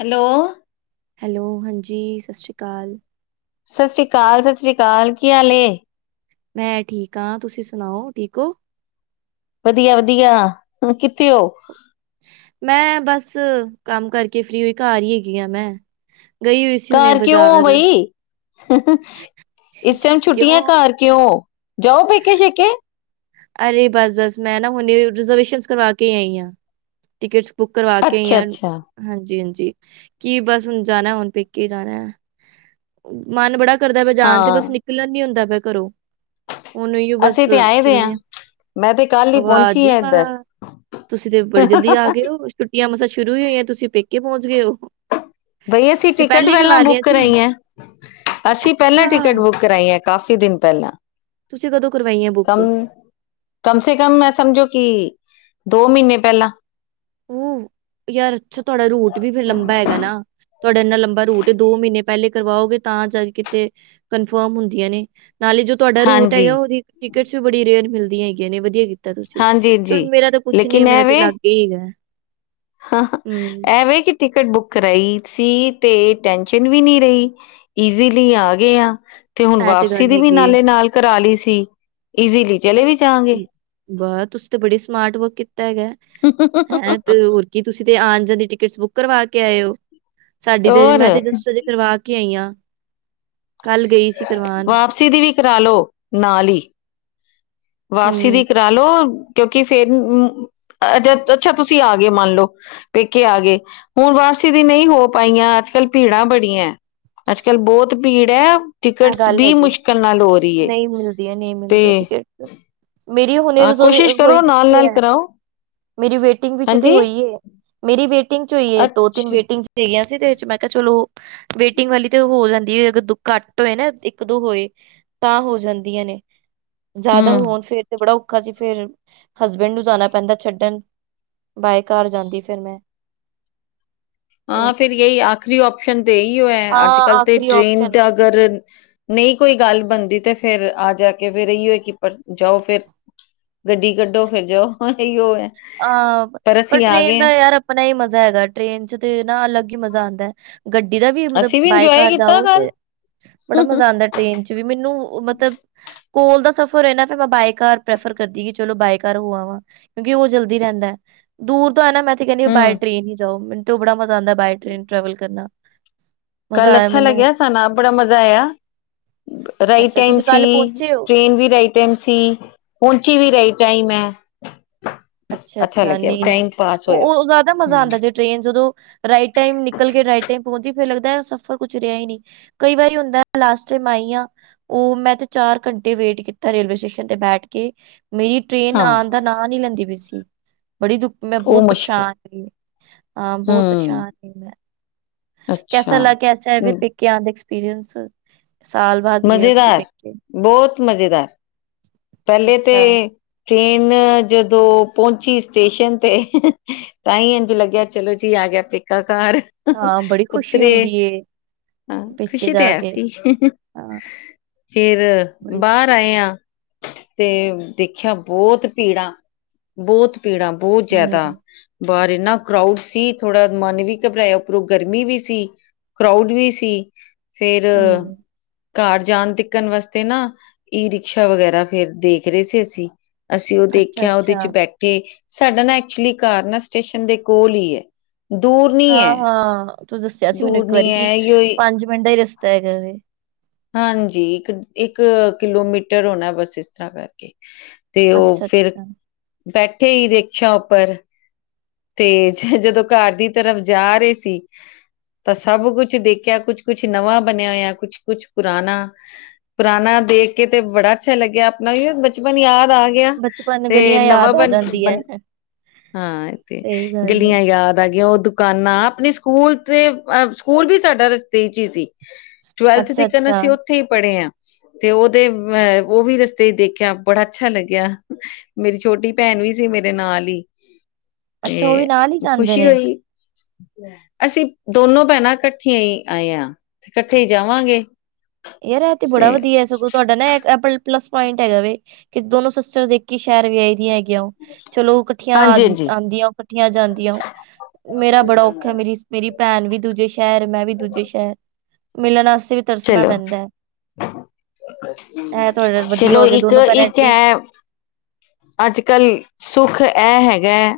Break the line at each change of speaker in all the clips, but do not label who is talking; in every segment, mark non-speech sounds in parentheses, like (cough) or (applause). Hello,
hello ਹਾਂਜੀ ਸਸ ਰੀ ਕਾਲ।
ਸਸ ਰੀ ਕਾਲ ਸਸ ਰੀ ਕਾਲ ਕੀ ਹਾਲ ਏ?
ਮੈਂ ਠੀਕ ਆਂ ਤੁਸੀਂ ਸਨਾਓ ਠੀਕ ਓਂ।
ਵਦੀਆ-ਵਦੀਆ, ਹੁਨ ਕਿੱਥੇ ਓਂ?
ਮੈਂ ਬਸ ਕੰਮ ਕਰਕੇ ਫਰੀ ਹੋਈ ਘਰ ਈ ਹੈਗੀ ਆਂ ਮੈਂ, ਗਈ ਹੋਈ ਸੀ। ਹੁਣੇ
ਘਰ ਕਿਓਂ ਓਂ
ਬਾਜ਼ਾਰ
ਬਈ। ਇਸ ਟਾਈਮ ਛੁੱਟੀਆਂ
ਕਿਉਂ
ਘਰ ਕਿਓਂ ਓਂ, ਜਾਓ ਪੇਕੇ ਛੇਕੇ।
ਅਰੇ ਬਸ-ਬਸ ਮੈਂ ਨਾ ਹੁਨੇ ਰਿਜ਼ਰਵੇਸ਼ਨਸ ਕਰਵਾ ਕੇ ਆਈ ਆਂ। ਟਿਕਟਸ ਬੁੱਕ ਕਰਵਾ ਕੇ ਆਈ
ਅੱਛਾ
ਆਂ।
ਅੱਛਾ
ਹਾਂਜੀ-ਹਾਂਜੀ, ਕੀ ਬਸ ਹੁਨ ਜਾਨਾ ਹੁਨ ਪੇਕੇ ਜਾਨਾ। ਮਨ ਬੜਾ ਕਰਦਾ ਪੇਆ ਜਾਨ ਤੇ ਬਸ
ਹਾਂ
ਨਿਕਲਨ ਨੀ ਹੁੰਦਾ ਪਿਆ ਘਰੋਂ। ਹੁਨ ਓਈਓ ਬੱਸ
ਅਸੀਂ ਤੇ ਆਏ ਦੇ ਆ
ਚੱਲੇ ਆਂ।
ਮੈਂ ਤੇ ਕੱਲ ਈ ਪੌਂਚੀ ਆ ਏਦਰ।
ਤੁਸੀਂ ਤੇ ਬੜੀ ਜਲਦੀ ਆ ਗਏ ਹੋ ਛੁੱਟੀਆਂ ਮਸਾਂ ਸ਼ੁਰੂ ਈ ਹੋਈਆਂ ਤੁਸੀਂ ਪੇਕੇ ਪੌਂਚ ਗਏ ਓਂ।
ਬਈ ਅਸੀਂ ਟਿਕਟ ਪੈਲਾਂ ਬੁੱਕ
ਸੀ
ਕਰਾਈਐਂ, ਅਸੀਂ ਪੈਲਾਂ
ਅੱਛਾ
ਟਿਕਟ ਬੁੱਕ ਕਰਾਈਐਂ ਕਾਫ਼ੀ ਦਿਨ ਪੈਲਾਂ।
ਤੁਸੀਂ ਕਦੋਂ ਕਰਵਾਈਐਂ ਬੁੱਕ।
ਕਮ ਸੇ ਕਮ ਮੈਂ ਸਮਝੋ ਕੀ, ਦੋ ਮੀਨੇ ਪੈਲਾਂ।
ਊਂ ਯਾਰ ਅੱਛਾ ਤੁਆਡਾ ਰੂਟ ਵੀ ਫਿਰ ਲੰਬਾ ਹੈਗਾ ਨਾ। ਤੁਆਡਾ ਐਨਾ ਲੰਬਾ ਰੂਟ ਦੋ ਮੀਨੇ ਪੈਲੇ ਕਰਵਾਓਗੇ ਤਾਂ ਜਾ ਕੇ ਕਿਤੇ ਕਨਫਰਮ ਹੁੰਦੀਆਂ ਨੇ ਨਾਲੇ ਜੋ ਤੁਆਡਾ ਰੂਟ
ਹਾਂਜੀ
ਹੈਗਾ ਓਦੀ ਟਿਕਟਸ ਵੀ ਬੜੀ ਰੇਅਰ ਮਿਲਦੀਆਂ ਹੈਗੀਆਂ ਨੇ ਵਦੀਆ ਕੀਤਾ ਤੁਸੀਂ
ਹਾਂਜੀ ਜੀ
ਚਲੋ ਮੇਰਾ ਤਾਂ ਕੁੱਛ ਨੀ ਐ
ਲੇਕਿਨ
ਮੇਰਾ ਤੇ ਲਾਗੇ ਈ ਹੈਗਾ।
ਹਾਂ
ਹੂੰ
ਐਵੇਂ ਕੀ ਟਿਕਟ ਬੁੱਕ ਕਰਾਈ ਸੀ ਤੇ ਟੈਸ਼ਨ ਵੀ ਨਈ ਰਈ। ਈਜ਼ੀਲੀ ਆ ਗਏ ਆਂ ਤੇ ਹੁਨ
ਇਹ
ਵਾਪਸੀ
ਗੱਲ
ਦੀ ਵੀ
ਹੈਗੀ ਹੈ
ਨਾਲੇ ਨਾਲ ਕਰਾ ਲੀ ਸੀ, ਈਜ਼ੀਲੀ ਚਲੇ ਵੀ ਜਾਵਾਂਗੇ।
ਹਮ, ਵਾਹ ਤੁਸੀਂ ਤੇ ਬੜੀ ਸਮਾਟ ਵਰਕ ਕੀਤਾ ਹੈਗੈ।
(inaudible)
ਤੇ ਹੋਰ ਕੀ ਤੁਸੀਂ ਤੇ ਆਨ ਜਾਨ ਦੀ ਟਿਕਟਸ ਬੁੱਕ ਕਰਵਾ ਕੇ ਆਏ ਓਂ, ਸਾਡੀ ਤੇ ਹਜੇ
ਔਰ
ਮੈਂ ਤੇ ਜਸਟ ਹਜੇ ਕਰਵਾ ਕੇ ਆਈਆਂ, ਕੱਲ ਗਈ ਸੀ ਕਰਵਾਨ।
ਵਾਪਸੀ ਦੀ ਵੀ ਕਰਾ ਲਓ ਨਾਲ ਹੀ। ਵਾਪਸੀ ਦੀ
ਹੂੰ
ਕਰਾਲੋ, ਕਿਉਂਕਿ ਫਿਰ, ਅੱਛਾ ਤੁਸੀਂ ਆਗੇ ਮੰਨ ਲਓ। ਪੇਕੇ ਆ ਗਏ। ਹੁਣ ਵਾਪਸੀ ਦੀ ਨਹੀਂ ਹੋ ਪਾਈਆਂ ਅੱਜ ਕੱਲ ਭੀੜਾਂ ਬੜੀਆਂ ਹੈ। ਅੱਜ ਕੱਲ੍ਹ ਬਹੁਤ ਭੀੜ ਹੈ।
ਹ
ਟਿਕਟਸ
ਗੱਲ
ਵੀ
ਹੈਗੀ।
ਮੁਸ਼ਕਿਲ ਨਾਲ ਹੋ ਰਹੀ ਹੈ
ਨਹੀਂ ਮਿਲਦੀਆਂ ਨਹੀਂ ਮਿਲਦੀਆਂ
ਤੇ
ਟਿਕਟ। ਮੇਰੀ ਹੁਨੇ
ਹਾਂ
ਰਿਜਵ
ਕੋਸ਼ਿਸ਼
ਹੋਈ
ਕਰੋ
ਕਿੱਥੇ
ਨਾਲ-ਨਾਲ
ਹੈ?
ਕਰਾਓ
ਮੇਰੀ ਵੇਟਿੰਗ ਵਿੱਚ ਤੇ
ਹਾਂਜੀ
ਹੋਈ ਹੈ, ਮੇਰੀ ਵੇਟਿੰਗ ਚ' ਹੋਈ ਹੈ ਦੋ- ਤਿੰਨ
ਅੱਛਾ
ਵੇਟਿੰਗ। ਚੱ ਹੇਗਆਂ ਸੀ ਤੇ ਚ' ਮੈਂ ਕਿਹਾ, ਚਲੋ ਵੇਟਿੰਗ ਵਾਲੀ ਤੇ ਹੋ ਜਾਂਦੀ ਹੈ ਅਗਰ ਦੁ ਘੱਟ। ਏ ਨਾ ਇੱਕ- ਦੋ ਹੋਏ ਤਾਂ ਹੋ ਜਾਂਦੀਆਂ ਨੇ ਜ਼ਿਆਦਾ
ਹੂੰ
ਹੋਣ ਫਿਰ ਤੇ ਬੜਾ। ਅਜੇ ਫਿਰ ਹਸਬੈਂਡ ਨੂੰ ਜਾਣਾ ਪੈਂਦਾ ਛੱਡਣ, ਬਾਏ ਕਾਰ ਜਾਂਦੀ ਫਿਰ ਮੈਂ।
ਹਾਂ,
ਹੋਰ
ਫਿਰ ਇਹੀ ਆਖਰੀ ਉਪਸ਼ਨ ਤੇ ਇਹੀਓ ਹੈ ਅੱਜ
ਹਾਂ
ਕੱਲ੍ਹ ਤੇ
ਆਖਰੀ
ਟ੍ਰੇਨ
ਓਪਸ਼ਨ
ਦਾ ਅਗਰ। ਨਹੀਂ ਕੋਈ ਗੱਲ ਬਣਦੀ ਤੇ ਫਿਰ ਆ ਜਾ ਕੇ ਫਿਰ ਇਹੀ ਹੋਏ ਕਿ ਜਾਓ ਫਿਰ। ਗੱਡੀ ਕੱਢੋ, ਫਿਰ ਜਾਓ ਇਹੀ ਉਹ ਹੈ।
ਆਹ ਪਰ
ਅਸੀਂ ਆ
ਟ੍ਰੇਨ
ਗਏ
ਦਾ
ਹਾਂ
ਯਾਰ ਆਪਣਾ ਹੀ ਮਜ਼ਾ ਹੈਗਾ ਟ੍ਰੇਨ ਚ' ਤੇ ਨਾ ਅਲੱਗ ਹੀ ਮਜ਼ਾ ਆਉਂਦਾ ਹੈ। ਗੱਡੀ ਦਾ ਵੀ ਮਤਲਬ,
ਅਸੀਂ
ਬਾਏ
ਇੰਜੋਏ
ਕਾਰ
ਕੀਤਾ
ਜਾਓ ਤੇ
ਕੱਲ
ਬੜਾ ਮਜ਼ਾ ਆਂਦਾ ਟ੍ਰੇਨ ਚ' ਵੀ ਮੈਨੂੰ ਮਤਲਬ ਕੋਲ ਦਾ ਸਫ਼ਰ ਹੈ ਨਾ ਫਿਰ ਮੈਂ ਬਾਏ ਕਾਰ ਪ੍ਰੈਫਰ ਕਰਦੀ ਕਿ ਚਲੋ ਬਾਏ ਕਾਰ ਹੋ ਆਂਵਾਂ। ਕਿਉਂਕਿ ਕਿ ਉਹ ਜਲਦੀ ਰਹਿੰਦਾ। ਦੂਰ ਤਾਂ ਹੈ ਨਾ ਮੈਂ ਤੇ ਕਹਿੰਦੀ ਬਾਏ
ਹੂੰ
ਟ੍ਰੇਨ ਹੀ ਜਾਓ। ਤੇ ਉਹ ਬੜਾ ਮਜਾ ਆਂਦਾ ਬਾਏ ਟਰੇਨ ਟਰੈਵਲ ਕਰਨਾ। ਮਜ਼ਾ
ਕੱਲ
ਆਇਆ
ਅੱਛਾ
ਮੈਨੂੰ।
ਲੱਗਿਆ, ਸਾਨੂੰ ਆਪ ਬੜਾ ਮਜ਼ਾ ਆਇਆ। ਰਾਈਟ
ਅੱਛਾ
ਟਾਈਮ
ਤੁਸੀਂ
ਸੀ।
ਕੱਲ ਪਹੁੰਚੇ ਹੋ?
ਟ੍ਰੇਨ ਵੀ ਰਾਈਟ ਟਾਈਮ ਸੀ। ਪਹੁੰਚੀ ਵੀ ਰਾਈਟ ਟਾਈਮ ਹੈ।
ਅੱਛਾ- ਅੱਛਾ,
ਲੱਗਿਆ
ਨਹੀਂ- ਨਹੀਂ।
ਟਾਈਮ ਪਾਸ ਹੋਇਆ
ਉਹ ਜ਼ਿਆਦਾ ਮਜ਼ਾ
ਹੂੰ
ਆਉਂਦਾ ਸੀ ਟ੍ਰੇਨ ਜਦੋਂ ਰਾਈਟ ਟਾਈਮ ਨਿਕਲ ਕੇ ਰਾਈਟ ਰਾਈਟ ਟਾਈਮ ਪਹੁੰਚਦੀ ਫਿਰ ਲੱਗਦਾ ਉਹ ਸਫ਼ਰ ਕੁੱਛ ਰਿਹਾ ਹੀ ਨਹੀਂ। ਕਈ ਵਾਰੀ ਹੁੰਦਾ ਲਾਸਟ ਟਾਈਮ ਆਈਆਂ। ਉਹ ਮੈਂ ਤੇ ਚਾਰ ਘੰਟੇ ਵੇਟ ਕੀਤਾ ਰੇਲਵੇ ਸਟੇਸ਼ਨ ਤੇ ਬੈਠ ਕੇ। ਮੇਰੀ ਟ੍ਰੇਨ
ਹਾਂ
ਆਉਣ ਦਾ ਨਾਂ ਨੀ ਲੈਂਦੀ ਪਈ ਸੀ। ਬੜੀ ਦੁੱਖ ਮੈਂ
ਉਹ
ਬਹੁਤ
ਮੁਸ਼ਕਿਲ
ਪਰੇਸ਼ਾਨ ਸੀ। ਹਾਂ, ਬਹੁਤ
ਹੂੰ,
ਪਰੇਸ਼ਾਨ ਸੀ ਮੈਂ।
ਅੱਛਾ,
ਕੈਸਾ ਲੱਗ ਕਸਾ ਹੈ
ਹੂੰ,
ਫਿਰ ਪੇਕੇ ਆਂ ਦਾ ਐਕਸਪੀਰੀੰਸ, ਸਾਲ ਬਾਅਦ। ਗਏ ਹੋ ਤੁਸੀਂ
ਮਜ਼ੇਦਾਰ,
ਪੇਕੇ?
ਬਹੁਤ ਮਜ਼ੇਦਾਰ। ਪਹਿਲੇ ਤੇ
ਅੱਛਾ,
ਟ੍ਰੇਨ ਜਦੋਂ ਪਹੁੰਚੀ ਸਟੇਸ਼ਨ ਤੇ ਤਾਂ ਹੀ ਇੰਝ ਲੱਗਿਆ ਚਲੋ ਜੀ ਆ ਗਿਆ ਪੇਕਾ ਘਰ।
ਹਾਂ ਬੜੀ ਖੁਸ਼ੀ
ਉਤਰੇ।
ਹੁੰਦੀ ਏ ਪੇਕੇ
ਖੁਸ਼ੀ ਤੇ
ਜਾ
ਹੈ
ਕੇ
ਸੀ।
ਹਾਂ।
ਫਿਰ,
ਬੜੀ
ਬਾਹਰ
ਖੁਸ਼ੀ
ਆਏ ਹਾਂ। ਤੇ ਦੇਖਿਆ ਬਹੁਤ ਭੀੜਾਂ, ਬਹੁਤ ਭੀੜਾਂ, ਬਹੁਤ ਜ਼ਿਆਦਾ।
ਹੂੰ,
ਬਾਹਰ ਇੰਨਾ ਕਰਾਊਡ ਸੀ ਥੋੜਾ ਮਨ ਵੀ ਘਬਰਾਇਆ ਉੱਪਰੋਂ ਗਰਮੀ ਵੀ ਸੀ। ਕਰਾਊਡ ਵੀ ਸੀ। ਫੇਰ
ਹੂੰ।
ਘਰ ਜਾਣ ਟਿੱਕਣ ਵਾਸਤੇ ਨਾ, ਈ ਰਿਕਸ਼ਾ ਵਗੈਰਾ ਫ਼ਿਰ ਦੇਖ ਰਹੇ ਸੀ ਅਸੀਂ। ਅਸੀਂ ਉਹ ਦੇਖਿਆ, ਉਹਦੇ ਚ'
ਅੱਛਾ-ਅੱਛਾ,
ਬੈਠੇ, ਸਾਡਾ ਨਾ ਐਕਚੁਲੀ ਘਰ ਨਾ ਸਟੇਸ਼ਨ ਦੇ ਕੋਲ ਹੀ ਹੈ। ਦੂਰ ਨੀ ਹੈ
ਹਾਂ- ਹਾਂ। ਤੁਸੀ ਦੱਸਿਆ ਸੀ ਮੈਨੂੰ
ਦੂਰ
ਇੱਕ
ਨੀ
ਵਾਰੀ, ਕਿ
ਹੈ ਇਓ
ਪੰਜ ਮਿੰਟ ਦਾ ਹੀ ਰਸਤਾ ਹੈਗਾ ਵੈ।
ਹਾਂਜੀ। ਇੱਕ- ਇੱਕ ਕਿਲੋਮੀਟਰ ਹੋਣਾ ਬਸ ਇਸ ਤਰ੍ਹਾਂ ਕਰਕੇ। ਤੇ ਉਹ ਫਿਰ,
ਅੱਛਾ-ਅੱਛਾ,
ਬੈਠੇ ਹੀ ਰਿਕਸ਼ਾ ਉੱਪਰ। ਤੇ ਜਦੋਂ ਘਰ ਦੀ ਤਰਫ ਜਾ ਰਹੇ ਸੀ ਤਾਂ ਸਭ ਕੁਛ ਦੇਖਿਆ, ਕੁਛ-ਕੁਛ ਨਵਾਂ ਬਣਿਆ ਹੋਇਆ ਕੁਛ- ਕੁਛ ਪੁਰਾਣਾ। ਪੁਰਾਣਾ ਦੇਖ ਕੇ ਤੇ ਬੜਾ ਅੱਛਾ ਲੱਗਿਆ ਆਪਣਾ ਵੀ ਬਚਪਨ ਯਾਦ ਆ ਗਿਆ ਗਿਆ।
ਬਚਪਨ
ਤੇ
ਗਲੀਆਂ
ਨਵਾਂ
ਯਾਦ ਆ
ਬਣ
ਜਾਂਦੀ ਐ,
ਬਣ ਹਾਂ ਤੇ
ਸਹੀ ਗੱਲ ਐ,
ਗਲੀਆਂ ਯਾਦ ਆ ਗਿਆ ਉਹ ਦੁਕਾਨਾਂ ਆਪਣੇ ਸਕੂਲ ਤੇ ਅ ਸਕੂਲ ਵੀ ਸਾਡਾ ਰਸਤੇ ਚ ਹੀ ਸੀ ਟਵੈਲਥ ਤੀਕਨ
ਅੱਛਾ-ਅੱਛਾ,
ਅਸੀਂ
ਅੱਛਾ
ਉੱਥੇ ਹੀ ਪੜ੍ਹੇ ਹਾਂ। ਤੇ ਉਹਦੇ ਅਹ ਉਹ ਵੀ ਰਸਤੇ ਦੇਖਿਆ ਬੜਾ ਅੱਛਾ ਲੱਗਿਆ। ਮੇਰੀ ਛੋਟੀ ਭੈਣ ਵੀ ਸੀ ਮੇਰੇ ਨਾਲ ਹੀ
ਅੱਛਾ ਉਹ ਵੀ
ਤੇ
ਨਾਲ ਹੀ ਜਾਂਦੇ
ਖੁਸ਼ੀ
ਨੇ,
ਹੋਈ। ਅਸੀਂ ਦੋਨੋ ਭੈਣਾਂ ਇਕੱਠੀਆਂ ਹੀ ਆਏ ਹਾਂ, ਤੇ ਇਕੱਠੇ ਹੀ ਜਾਵਾਂਗੇ।
ਯਾਰ ਤੇ ਬੜਾ ਵਧੀਆ ਏ ਸਗੋਂ। ਤੁਹਾਡਾ ਨਾ ਅਪ ਪਲੱਸ ਪੁਆਇੰਟ ਹੈਗਾ ਵੇ, ਕਿ ਦੋਨੋ ਸਿਸਟਰਸ ਇੱਕ ਹੀ ਸ਼ਹਿਰ ਵੀ ਆਏ ਦੀਆਂ ਹੈ ਚਲੋ ਇਕੱਠੀਆਂ
ਹਾਂਜੀ ਹਾਂਜੀ
ਆਉਂਦੀਆਂ ਓ ਇਕੱਠੀਆਂ ਜਾਂਦੀਆਂ ਓ। ਮੇਰਾ ਬੜਾ ਔਖਾ ਏ ਮੇਰੀ ਮੇਰੀ ਭੈਣ ਵੀ ਦੂਜੇ ਸ਼ਹਿਰ, ਮੈਂ ਵੀ ਦੂਜੇ ਸ਼ਹਿਰ ਮਿਲਣ ਵਾਸਤੇ ਵੀ ਤਰਸਣਾ
ਚਲੋ
ਪੈਂਦਾ ਐ, ਇਹ ਤੁਹਾਡਾ ਵਧੀਆ
ਚਲੋ
ਹੋ ਗਿਆ
ਇੱਕ
ਦੋਨੋ ਭੈਣਾਂ
ਇੱਕ
ਐਟਲੀਸਟ
ਹੈ ਅੱਜ ਕੱਲ ਸੁੱਖ ਇਹ ਹੈਗਾ ਹੈ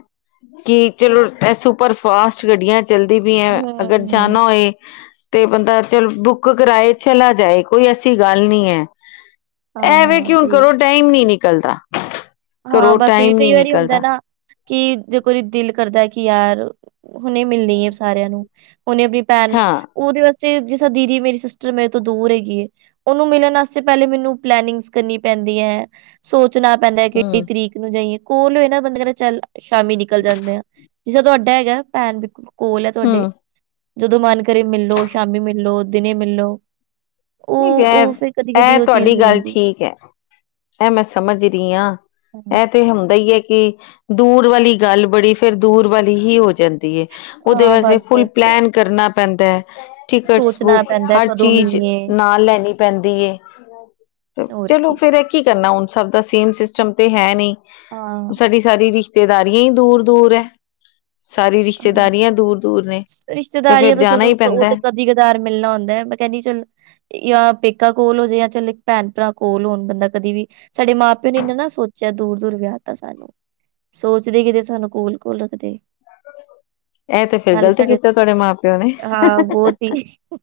ਕਿ ਚਲੋ ਇਹ ਸੁਪਰ ਫਾਸਟ ਗੱਡੀਆਂ ਏ ਜਲਦੀ ਵੀ ਹੈ ਅਗਰ
ਹੂੰ,
ਜਾਣਾ ਹੋਏ ਤੇ ਬੰਦਾ ਚਲ ਬੁੱਕ ਕਰਾਏ ਚਲਾ ਜਾਏ ਕੋਈ ਐਸੀ ਗੱਲ ਨਹੀਂ ਹੈ,
ਹਾਂ,
ਐਵੇਂ
ਹਾਂ
ਕਿ ਹੁਣ
ਸਹੀ
ਕਰੋ ਟਾਈਮ ਨੀ ਨਿਕਲਦਾ,
ਹਾਂ,
ਕਰੋ
ਬਸ ਉਹੀ
ਟਾਈਮ ਨੀ
ਕਈ ਵਾਰੀ ਹੁੰਦਾ
ਨਿਕਲਦਾ।
ਨਾ ਕਿ ਜੇ ਕੋ ਦਿਲ ਕਰਦਾ ਕਿ ਯਾਰ ਹੁਨੇ ਮਿਲਣੀ ਹੈ ਸਾਰਿਆਂ ਨੂੰ ਉਹਨੇ ਆਪਣੀ ਭੈਣ
ਹਾਂ
ਉਹਦੇ ਵਾਸਤੇ ਜਿਸ ਤਰਾ ਦੀਦੀ ਮੇਰੀ ਸਿਸਟਰ ਮੇਰੇ ਤੋਂ ਦੂਰ ਹੈਗੀ ਐ। ਉਹਨੂੰ ਮਿਲਣ ਵਾਸਤੇ ਪਹਿਲੇ ਮੈਨੂੰ ਪਲੈਨਿੰਗਸ ਕਰਨੀ ਪੈਂਦੀ ਹੈ, ਸੋਚਣਾ ਪੈਂਦਾ ਤੇ
ਹਮ
ਤਰੀਕ ਨੂੰ ਜਾਈਏ, ਕੋਲ ਹੋਏ ਨਾ ਬੰਦੇਿਆਂ ਨਾਲ ਚੱਲ ਸ਼ਾਮੀ ਨਿਕਲ ਜਾਂਦੇ ਆ। ਜਿਸ ਤਰਾ ਤੁਹਾਡਾ ਹੈਗਾ ਭੈਣ ਬਕੁਲ ਕੋਲ ਹੈ ਤੁਹਾਡੇ,
ਹਮ
ਜਦੋਂ ਮਨ ਕਰੇ ਮਿਲਲੋ ਸ਼ਾਮੀ ਮਿਲੋ ਦਿਨੇ ਮਿਲੋ
ਨਹੀਂ, ਇਹ
ਉਹ ਚੀਜ਼
ਤੁਹਾਡੀ
ਹੋ
ਗੱਲ
ਜਾਂਦੀ
ਠੀਕ ਹੈ। ਇਹ ਮੈਂ ਸਮਝ ਰਹੀ ਹਾਂ,
ਹੈ।
ਇਹ ਤੇ ਹੁੰਦਾ ਹੀ ਹੈ ਕਿ ਦੂਰ ਵਾਲੀ ਗੱਲ ਬੜੀ ਫਿਰ ਦੂਰ ਵਾਲੀ ਹੀ ਹੋ ਜਾਂਦੀ ਹੈ, ਉਹਦੇ
ਹਾਂ
ਵਾਸਤੇ ਫੁੱਲ
ਬਸ-ਬਸ
ਪਲੈਨ ਕਰਨਾ ਪੈਂਦਾ ਹੈ, ਟਿਕਟਸ
ਸੋਚਣਾ
ਬੁੱਕ
ਪੈਂਦਾ ਹੈ
ਹਰ
ਕਦੋਂ
ਚੀਜ਼
ਮਿਲੀਏ
ਨਾਲ ਲੈਣੀ ਪੈਂਦੀ ਏ, ਤੇ ਚਲੋ ਫੇਰ ਇਹ ਕੀ ਕਰਨਾ ਹੁਣ ਸਭ ਦਾ ਸੇਮ ਸਿਸਟਮ ਤੇ ਹੈ ਨਹੀਂ,
ਹਾਂ,
ਸਾਡੀ ਸਾਰੀ ਰਿਸ਼ਤੇਦਾਰੀਆਂ ਹੀ ਦੂਰ ਦੂਰ ਹੈ। ਸਾਰੀ
ਹਾਂ।
ਰਿਸ਼ਤੇਦਾਰੀਆਂ ਦੂਰ ਦੂਰ ਨੇ, ਤੇ ਫ਼ਿਰ
ਰਿਸ਼ਤੇਦਾਰੀਆਂ ਤਾਂ
ਜਾਣਾ ਹੀ
ਚਲੋ ਕ- ਉਹ
ਪੈਂਦਾ
ਤਾਂ
ਏ।
ਕਦੀ ਕਦਾਰ ਮਿਲਣਾ ਹੁੰਦਾ ਏ, ਮੈਂ ਕਹਿੰਦੀ ਚਲ ਯਾ ਪੇਕਾ ਕੋਲ ਹੋ ਜੇ ਯਾ ਚੱਲ ਭੈਣ ਭਰਾ ਕੋਲ ਹੋਣ ਬੰਦਾ ਕਦੇ ਵੀ ਸਾਡੇ ਮਾਂ ਪਿਓ ਨੇ ਇਹਨਾ ਨਾ ਸੋਚ ਜਾਂ ਦੂਰ-ਦੂਰ ਵਿਆਹ ਤਾ ਸਾਨੂੰ, ਸੋਚਦੇ ਕਿਤੇ ਸਾਨੂੰ ਕੋਲ-ਕੋਲ ਰੱਖਦੇ।
ਇਹ ਤੇ ਫੇਰ
ਨਾਲੇ
ਗ਼ਲਤ ਕੀਤਾ ਤੁਹਾਡੇ ਮਾਂ ਪਿਓ ਨੇ।
ਤੇ (inaudible)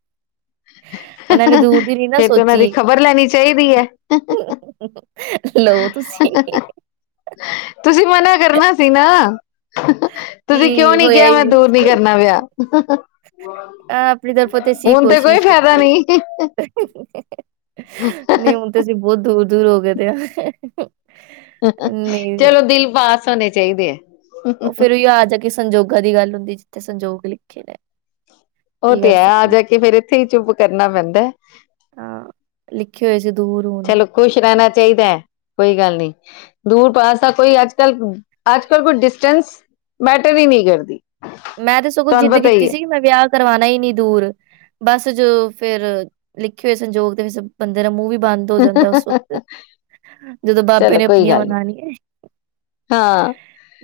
ਨਾ
ਫਿਰ ਤੇ ਉਹਨਾਂ ਦੀ
ਸੋਚੀ
ਖਬਰ ਲੈਣੀ ਚਾਹੀਦੀ ਹੈ।
ਲਓ ਤੁਸੀਂ
ਤੁਸੀਂ ਮਨਾ ਕਰਨਾ ਸੀ ਨਾ। ਤੁਸੀਂ ਕਿਉਂ
ਕੀ
ਨੀ
ਹੋਇਆ
ਕਿਹਾ, ਮੈਂ
ਹੀ
ਦੂਰ ਨੀ
ਅ
ਕਰਨਾ ਵਿਆ। ਹਣ ਤੇ ਕੋਈ
ਸ਼ੀਸ਼।
ਫਾਇਦਾ ਨਹੀਂ
ਨਹੀਂ ਹੁਣ ਤਾਂ ਅਸੀਂ ਬਹੁਤ ਦੂਰ-ਦੂਰ ਹੋ ਗਏ ਦੇ ਹਾਂ।
ਚਲੋ ਦਿਲ ਪਾਸ ਹੋਣੇ ਚਾਹੀਦੇ ਐ।
ਉਹ ਫ਼ਿਰ ਓਹ ਹੀ ਓ ਆ ਜਾ ਕੇ ਸੰਜੋਗਾਂ ਦੀ ਗੱਲ ਹੁੰਦੀ ਜਿੱਥੇ ਸੰਜੋਗ ਲਿਖੇ ਨੇ।
ਉਹ
ਕੀ ਕਰ
ਤੇ ਹੈ, ਆ
ਸਕਦੇ
ਜਾ ਕੇ ਫਿਰ ਇੱਥੇ ਹੀ ਚੁੱਪ ਕਰਨਾ ਪੈਂਦਾ।
ਹਾਂ, ਲਿਖੇ ਹੋਏ ਜੇ ਦੂਰ ਹੁਣ।
ਚਲੋ ਖੁਸ਼ ਰਹਿਣਾ ਚਾਹੀਦੈ ਕੋਈ ਗੱਲ ਨਹੀਂ। ਦੂਰ ਪਾਸ ਦਾ ਕੋਈ ਅੱਜ ਕੱਲ ਅੱਜ ਕੱਲ ਕੋਈ ਡਿਸਟੈਂਸ ਮੈਟਰ ਹੀ ਨਹੀਂ ਕਰਦੀ।
ਮੈਂ ਤੇ ਸਗੋਂ
ਤੁਹਾਨੂੰ
ਜਿੱਦ
ਪਤਾ
ਕੀਤੀ
ਹੀ ਹੈ
ਸੀਗੀ ਮੈਂ ਵਿਆਹ ਕਰਵਾਣਾ ਹੀ ਨੀ ਦੂਰ। ਬਸ ਜਦੋਂ ਫਿਰ ਲਿਖੇ ਹੋਏ ਸੰਯੋਗ ਤੇ ਬੰਦੇ ਦਾ ਮੂੰਹ ਵੀ ਬੰਦ ਹੋ ਜਾਂਦਾ ਉਸ ਵਕਤ ਜਦੋਂ ਬਾਬੇ
ਚਲੋ
ਨੇ
ਕੋਈ
ਆਪਣੀਆਂ
ਗੱਲ ਨੀ
ਮਨਾਨੀ ਏ।
ਹਾਂ।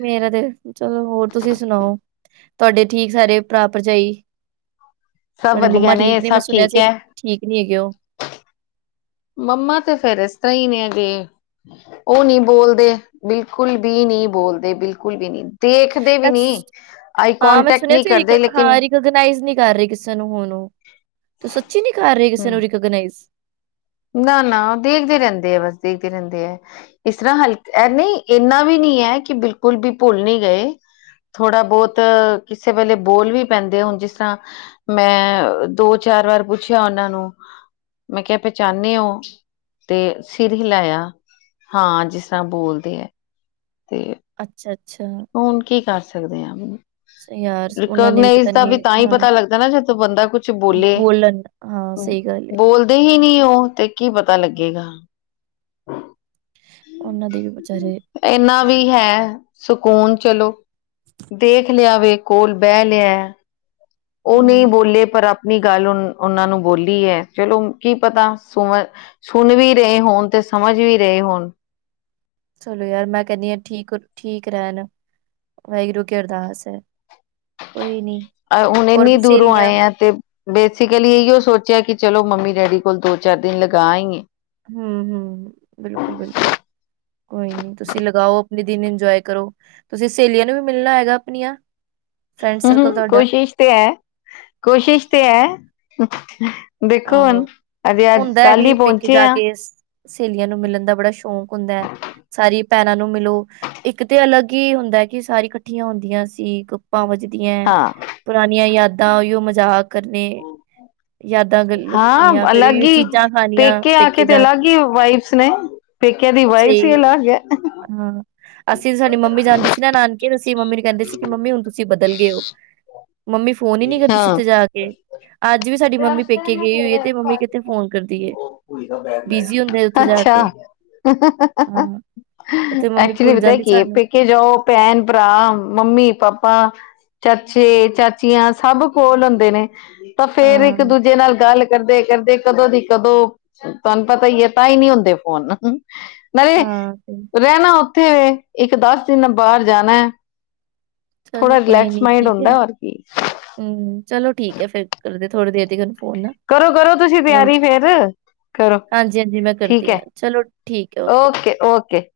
ਮੇਰਾ ਤੇ ਚਲੋ ਹੋਰ ਤੁਸੀਂ ਸੁਣਾਓ ਤੁਹਾਡੇ ਠੀਕ ਸਾਰੇ ਭਰਾ ਭਰਜਾਈ।
ਸਭ
ਤੁਹਾਡੇ
ਵਧੀਆ
ਮੰਮਾ ਠੀਕ ਨੇ, ਮੈਂ
ਸਭ
ਸੁਣਿਆ
ਠੀਕ
ਸੀ
ਹੈ
ਠੀਕ ਨਹੀਂ ਹੈਗੇ ਉਹ।
ਮੰਮਾ ਤੇ ਫਿਰ ਇਸ ਤਰ੍ਹਾਂ ਹੀ ਨੇ ਅਜੇ। ਉਹ ਨਹੀਂ ਬੋਲਦੇ ਬਿਲਕੁਲ ਬੀ ਨਹੀਂ ਬੋਲਦੇ ਬਿਲਕੁਲ ਬੀ ਨਹੀਂ। ਦੇਖਦੇ ਵੀ ਨੀ।
ਸੱਚ ਹਾਂ ਮੈਂ ਸੁਣਿਆ ਸੀ, ਹਾਂ ਰਿਕੋਗਨਾਈਜ਼ ਨਹੀਂ ਕਰ ਰਹੀ ਕਿਸੇ ਨੂੰ ਹੁਣ ਉਹ। ਤੋ ਸੱਚੀ ਨੀ ਕਰ ਰਹੀ ਕਿਸੇ ਨੂੰ ਰਿਕੋਗਨਾਈਜ਼।
ਨਾ ਨਾ ਦੇਖਦੇ ਰਹਿੰਦੇ ਹੈ, ਬਸ ਦੇਖਦੇ ਰਹਿੰਦੇ ਹੈ। ਇਸ ਤਰ੍ਹਾਂ ਹਲਕ ਨਹੀਂ ਇੰਨਾ ਵੀ ਨਹੀਂ ਹੈ, ਕਿ ਬਿਲਕੁਲ ਬੀ ਭੁੱਲ ਨਹੀਂ ਗਏ। ਥੋੜ੍ਹਾ ਬਹੁਤ ਕਿਸੇ ਵੇਲੇ ਬੋਲ ਵੀ ਪੈਂਦੇ ਹੁਣ ਜਿਸ ਤਰ੍ਹਾਂ ਮੈਂ ਦੋ-ਚਾਰ ਵਾਰ ਪੁੱਛਿਆ ਉਹਨਾਂ ਨੂੰ ਮੈਂ ਕਿਹਾ ਪਹਿਚਾਣੇ ਹੋ ਤੇ ਸਿਰ ਹਿਲਾਇਆ ਹਾਂ ਜਿਸ ਤਰ੍ਹਾਂ ਬੋਲਦੇ ਹੈ। ਤੇ
ਅੱਛਾ ਅੱਛਾ।
ਹੁਣ ਕੀ ਕਰ ਸਕਦੇ ਹਾਂ।
ਅੱਛਾ ਯਾਰ ਉਹਨਾਂ ਨੇ
ਰਿਕੋਗਨਾਈਜ਼
ਪਤਾ
ਦਾ ਵੀ
ਨਹੀਂ
ਤਾਂਹੀ
ਹਾਂ
ਪਤਾ ਲੱਗਦਾ ਨਾ ਜਦੋਂ ਬੰਦਾ ਕੁਛ ਬੋਲੇ।
ਬੋਲਣ ਹਾਂ, ਸਹੀ ਗੱਲ ਏ।
ਦੇਖਦੇ ਹੀ ਨਹੀਂ ਉਹ ਤੇ ਕੀ ਪਤਾ ਲੱਗੇਗਾ।
ਉਹਨਾਂ ਦੇ ਵੀ ਵਿਚਾਰੇ
ਇਨਾ ਵੀ ਹੈ। ਸਕੂਨ ਚਲੋ ਦੇਖ ਲਿਆ ਵੇ ਕੋਲ ਬਹਿ ਲਿਆ। ਉਹ ਨਹੀਂ
ਹਮ
ਬੋਲੇ ਪਰ ਆਪਣੀ ਗੱਲ ਉਹਨਾਂ ਨੂੰ ਬੋਲੀ ਹੈ, ਚਲੋ ਕੀ ਪਤਾ ਸੁਣ ਵੀ ਰਹੇ ਹੋਣ ਤੇ ਸਮਝ ਵੀ ਰਹੇ ਹੋਣ।
ਚਲੋ ਯਾਰ ਮੈਂ ਕਹਿੰਦੀ ਹਾਂ ਠੀਕ ਠੀਕ ਰਹਿਣ ਵਾਹਿਗੁਰੂ ਅੱਗੇ ਅਰਦਾਸ ਹੈ। ਕੋਈ ਨਹੀਂ।
ਹੁਣ
ਔਰ
ਇੰਨੀ
ਵੀ
ਦੂਰੋਂ
ਸਹੇਲੀਆਂ
ਆਏ ਆਂ ਤੇ ਬੇਸਿਕਲੀ ਇਹਿ ਓ ਸੋਚਿਆ ਕਿ ਚਲੋ ਮੰਮੀ ਡੈਡੀ ਕੋਲ ਦੋ ਚਾਰ ਦਿਨ ਲਗਾ ਆਈਏ।
ਹਮ ਹਮ ਬਿਲਕੁਲ ਬਿਲਕੁਲ। ਹਮ ਤੁਸੀਂ ਲਗਾਓ ਆਪਣੇ ਦਿਨ ਇੰਜੋਯ ਕਰੋ। ਤੁਸੀਂ ਸਹੇਲੀਆਂ ਨੂੰ ਵੀ ਮਿਲਣਾ ਹੈਗਾ ਆਪਣੀਆਂ। ਫਰੈਂਡ
ਹਮ
ਸਰਕਲ
ਹਮ
ਤੁਹਾਡਾ
ਕੋਸ਼ਿਸ਼ ਤੇ ਹੈ ਕੋਸ਼ਿਸ਼ ਤੇ ਹੈ। ਦੇਖੋ
ਆਹੋ
ਹੁਣ ਅਜੇ ਅੱਜ
ਹੁੰਦਾ ਹੈ
ਕੱਲ ਹੀ
ਵੀ ਪੇਕੇ
ਪਹੁੰਚੇ
ਜਾ
ਹਾਂ।
ਕੇ ਸ- ਸਹੇਲੀਆਂ ਨੂੰ ਮਿਲਣ ਦਾ ਬੜਾ ਸ਼ੌਂਕ ਹੁੰਦਾ ਹੈ। ਸਾਰੀ ਬੈਹਣਾ ਨੂੰ ਮਿਲੋ ਇੱਕ ਤੇ ਅਲੱਗ ਹੀ ਹੂਦੈਂ ਕਿ ਸਾਰੀ ਇਕੱਠੀਆਂ ਹੁੰਦੀਆਂ ਸੀ। ਗੱਪਾਂ ਵੱਜਦੀਆਂ
ਹਾਂ
ਪੁਰਾਣੀਆਂ ਯਾਦਾਂ ਓਹੀ ਮਜ਼ਾਕ ਕਰਨੇ ਯਾਦ
ਹਾਂ ਅਲੱਗ ਹੀ ਪੇਕੇ ਆ ਕੇ ਤੇ ਅਲੱਗ ਹੀ ਵਾਈਬੱਸ ਨੇ। ਪੇਕਿਆ ਦੀ ਵਾਈਬੱਸ ਹੀ
ਸਹੀ
ਅਲੱਗ ਹੈ।
ਹਾਂ। ਅਸੀਂ ਸਾਡੀ ਮੰਮੀ ਜਾਂਦੀ ਸੀ ਨਾ ਨਾਨਕੇ। ਅਸੀ ਮੰਮੀ ਨੂੰ ਕਹਿੰਦੇ ਸੀ ਕਿ ਮੰਮੀ ਹੁਣ ਤੁਸੀਂ ਬਦਲ ਗਏ ਹੋ ਮੰਮੀ। ਫੋਨ ਹੀ ਨੀ ਕਰਦੀ ਸੀ
ਹਾਂ
ਉੱਥੇ ਜਾ ਕੇ ਅੱਜ ਵੀ ਸਾਡੀ ਮੰਮੀ ਪੇਕੇ। ਗਈ ਹੋਈ ਹੈ ਤੇ ਮੰਮੀ ਕਿਤੇ ਫੋਨ ਕਰਦੀ ਹੈ ਬਿਜੀ ਹੁੰਦੇ ਉੱਥੇ ਜਾ
ਅੱਛਾ।
ਕੇ ਹਾਂ। ਉੱਥੇ ਮੰਮੀ
ਐਕਚੁਲੀ
ਭੁੱਲ
ਪਤਾ ਤਾ ਕਿ
ਜਾਂਦੀ
ਪੇ।
ਸਾਨੂੰ
ਪੇਕੇ ਜਾਓ ਭੈਣ ਭਰਾ ਮੰਮੀ ਪਾਪਾ ਚਾਚੇ ਚਾਚ। ਚਾਚੀਆਂ ਸਭ ਕੋਲ ਹੁੰਦੇ ਨੇ। ਤਾਂ ਫਿਰ ਇੱਕ
ਹਾਂ
ਦੂਜੇ ਨਾਲ ਗੱਲ ਕਰਦੇ ਕਰਦੇ ਕਦੋਂ ਦੀ ਕਦੋਂ। ਤੁਹਾਨੂੰ ਪਤਾ ਹੀ ਹੈ ਤਾਂ ਹੀ ਨਹੀਂ ਹੁੰਦੇ ਫੋਨ ਨਹੀਂ।
ਹਾਂ ਤੇ
ਰਹਿਣਾ ਉੱਥੇ ਵੇ ਇੱਕ ਦਸ ਦਿਨ ਬਾਹਰ ਜਾਣਾ।
ਚਲੋ
ਥੋੜਾ ਰਿਲੈਕਸ ਮਾਈੰਡ ਹੁੰਦਾ ਹੈ।
ਹਮ ਚਲੋ ਠੀਕ ਹੈ ਫਿਰ ਕਰਦੇ ਥੋੜੀ ਦੇਰ ਤਿਕਣ।
ਕਰੋ-ਕਰੋ ਤੁਸੀਂ ਤਿਆਰੀ ਫਿਰ। ਕਰੋ
ਹਾਂਜੀ, ਹਾਂਜੀ ਮੈਂ
ਠੀਕ
ਕਰਦੀ
ਹੈ
ਹਾਂ ਚਲੋ ਠੀਕ ਹੈ ਓਕੇ
ਓਕੇ-ਓਕੇ।